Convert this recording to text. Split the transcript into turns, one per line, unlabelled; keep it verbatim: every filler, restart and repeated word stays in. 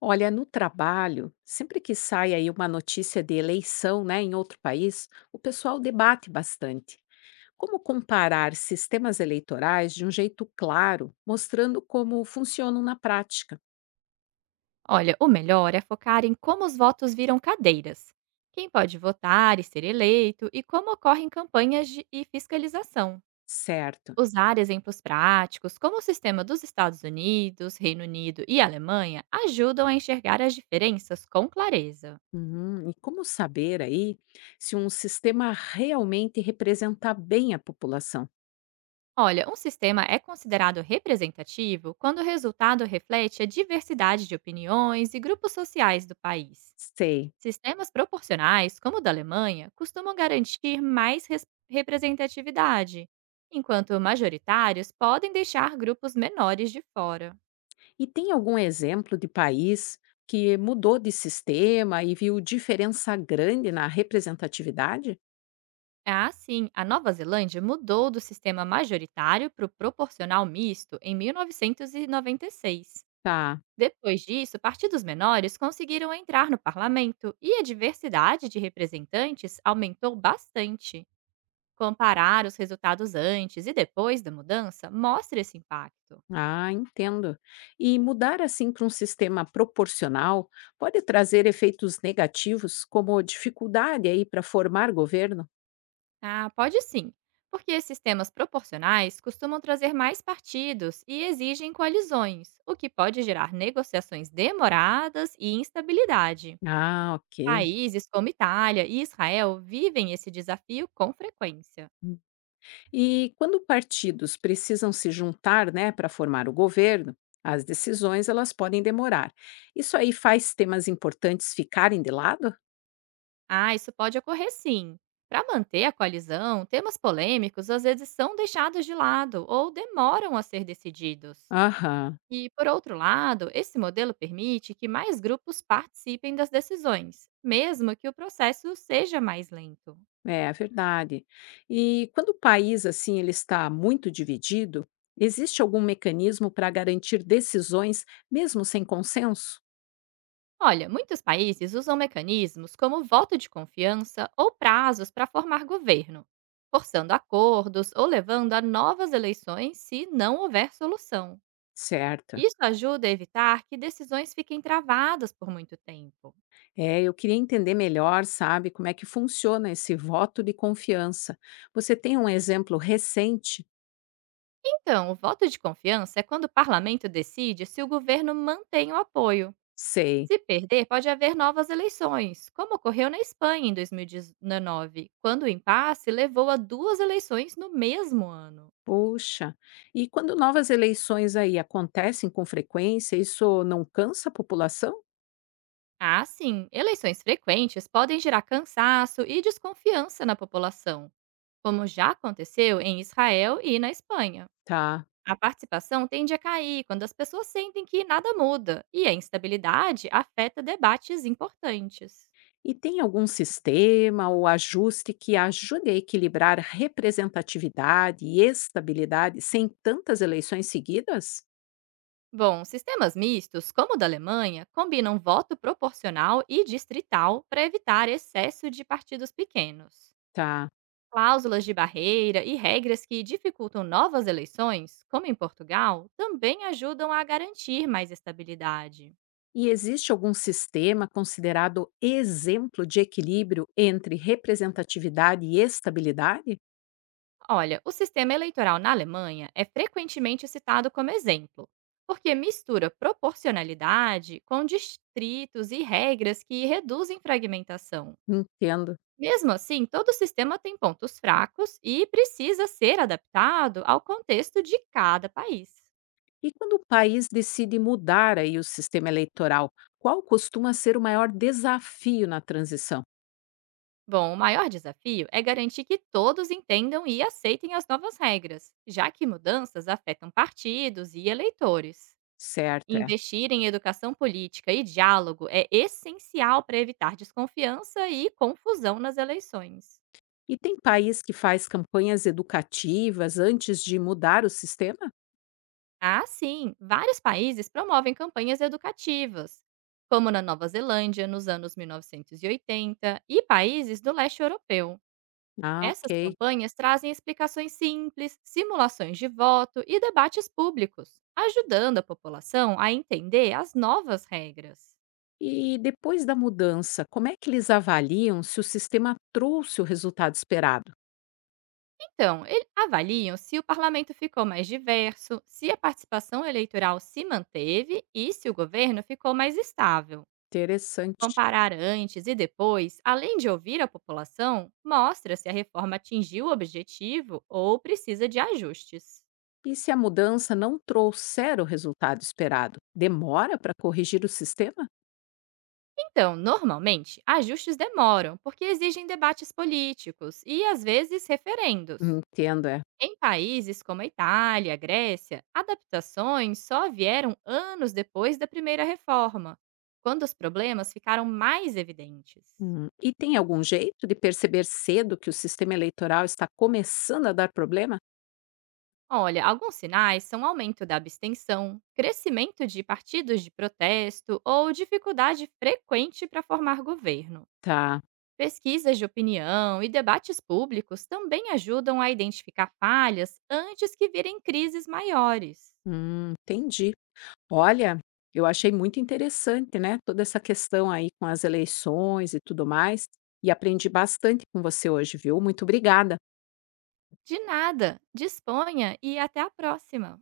Olha, no trabalho, sempre que sai aí uma notícia de eleição, né, em outro país, o pessoal debate bastante. Como comparar sistemas eleitorais de um jeito claro, mostrando como funcionam na prática,
Olha, o melhor é focar em como os votos viram cadeiras, quem pode votar e ser eleito e como ocorrem campanhas de- e fiscalização.
certo?
Usar exemplos práticos, como o sistema dos Estados Unidos, Reino Unido e Alemanha, ajudam a enxergar as diferenças com clareza.
Uhum, e como saber aí se um sistema realmente representa bem a população?
Olha, um sistema é considerado representativo quando o resultado reflete a diversidade de opiniões e grupos sociais do país.
Sei.
Sistemas proporcionais, como o da Alemanha, costumam garantir mais res- representatividade, enquanto majoritários podem deixar grupos menores de fora.
E tem algum exemplo de país que mudou de sistema e viu diferença grande na representatividade?
Assim, a Nova Zelândia mudou do sistema majoritário para o proporcional misto em mil novecentos e noventa e seis.
Tá.
Depois disso, partidos menores conseguiram entrar no parlamento e a diversidade de representantes aumentou bastante. Comparar os resultados antes e depois da mudança mostra esse impacto.
Ah, entendo. E mudar assim para um sistema proporcional pode trazer efeitos negativos, como dificuldade aí para formar governo?
Ah, pode sim. Porque sistemas proporcionais costumam trazer mais partidos e exigem coalizões, o que pode gerar negociações demoradas e instabilidade.
Ah, ok.
Países como Itália e Israel vivem esse desafio com frequência.
E quando partidos precisam se juntar, né, para formar o governo, as decisões elas podem demorar. Isso aí faz temas importantes ficarem de lado?
Ah, isso pode ocorrer sim. Para manter a coalizão, temas polêmicos às vezes são deixados de lado ou demoram a ser decididos.
Aham.
E, por outro lado, esse modelo permite que mais grupos participem das decisões, mesmo que o processo seja mais lento.
É é verdade. E quando o país assim ele está muito dividido, existe algum mecanismo para garantir decisões mesmo sem consenso?
Olha, muitos países usam mecanismos como voto de confiança ou prazos para formar governo, forçando acordos ou levando a novas eleições se não houver solução.
Certo.
Isso ajuda a evitar que decisões fiquem travadas por muito tempo.
É, eu queria entender melhor, sabe, como é que funciona esse voto de confiança. Você tem um exemplo recente?
Então, o voto de confiança é quando o parlamento decide se o governo mantém o apoio.
Sei.
Se perder, pode haver novas eleições, como ocorreu na Espanha em dois mil e dezenove, quando o impasse levou a duas eleições no mesmo ano.
Puxa. E quando novas eleições aí acontecem com frequência, isso não cansa a população?
Ah, sim, eleições frequentes podem gerar cansaço e desconfiança na população, como já aconteceu em Israel e na Espanha.
Tá.
A participação tende a cair quando as pessoas sentem que nada muda e a instabilidade afeta debates importantes.
E tem algum sistema ou ajuste que ajude a equilibrar representatividade e estabilidade sem tantas eleições seguidas?
Bom, sistemas mistos, como o da Alemanha, combinam voto proporcional e distrital para evitar excesso de partidos pequenos.
Tá.
Cláusulas de barreira e regras que dificultam novas eleições, como em Portugal, também ajudam a garantir mais estabilidade.
E existe algum sistema considerado exemplo de equilíbrio entre representatividade e estabilidade?
Olha, o sistema eleitoral na Alemanha é frequentemente citado como exemplo, porque mistura proporcionalidade com distritos e regras que reduzem fragmentação.
Entendo.
Mesmo assim, todo sistema tem pontos fracos e precisa ser adaptado ao contexto de cada país.
E quando o país decide mudar aí o sistema eleitoral, qual costuma ser o maior desafio na transição?
Bom, o maior desafio é garantir que todos entendam e aceitem as novas regras, já que mudanças afetam partidos e eleitores.
Certo, é.
Investir em educação política e diálogo é essencial para evitar desconfiança e confusão nas eleições.
E tem país que faz campanhas educativas antes de mudar o sistema?
Ah, sim! Vários países promovem campanhas educativas, como na Nova Zelândia, nos anos mil novecentos e oitenta, e oitenta, e países do leste europeu.
Ah,
Essas
ok.
campanhas trazem explicações simples, simulações de voto e debates públicos, ajudando a população a entender as novas regras.
E depois da mudança, como é que eles avaliam se o sistema trouxe o resultado esperado?
Então, e- avaliam se o parlamento ficou mais diverso, se a participação eleitoral se manteve e se o governo ficou mais estável.
Interessante.
Comparar antes e depois, além de ouvir a população, mostra se a reforma atingiu o objetivo ou precisa de ajustes.
E se a mudança não trouxer o resultado esperado, demora para corrigir o sistema?
Então, normalmente, ajustes demoram porque exigem debates políticos e, às vezes, referendos.
Entendo, é.
Em países como a Itália, Grécia, adaptações só vieram anos depois da primeira reforma, quando os problemas ficaram mais evidentes.
Hum, E tem algum jeito de perceber cedo que o sistema eleitoral está começando a dar problema?
Olha, alguns sinais são aumento da abstenção, crescimento de partidos de protesto ou dificuldade frequente para formar governo.
Tá.
Pesquisas de opinião e debates públicos também ajudam a identificar falhas antes que virem crises maiores.
Hum, entendi. Olha, eu achei muito interessante, né? Toda essa questão aí com as eleições e tudo mais. E aprendi bastante com você hoje, viu? Muito obrigada.
De nada, disponha e até a próxima!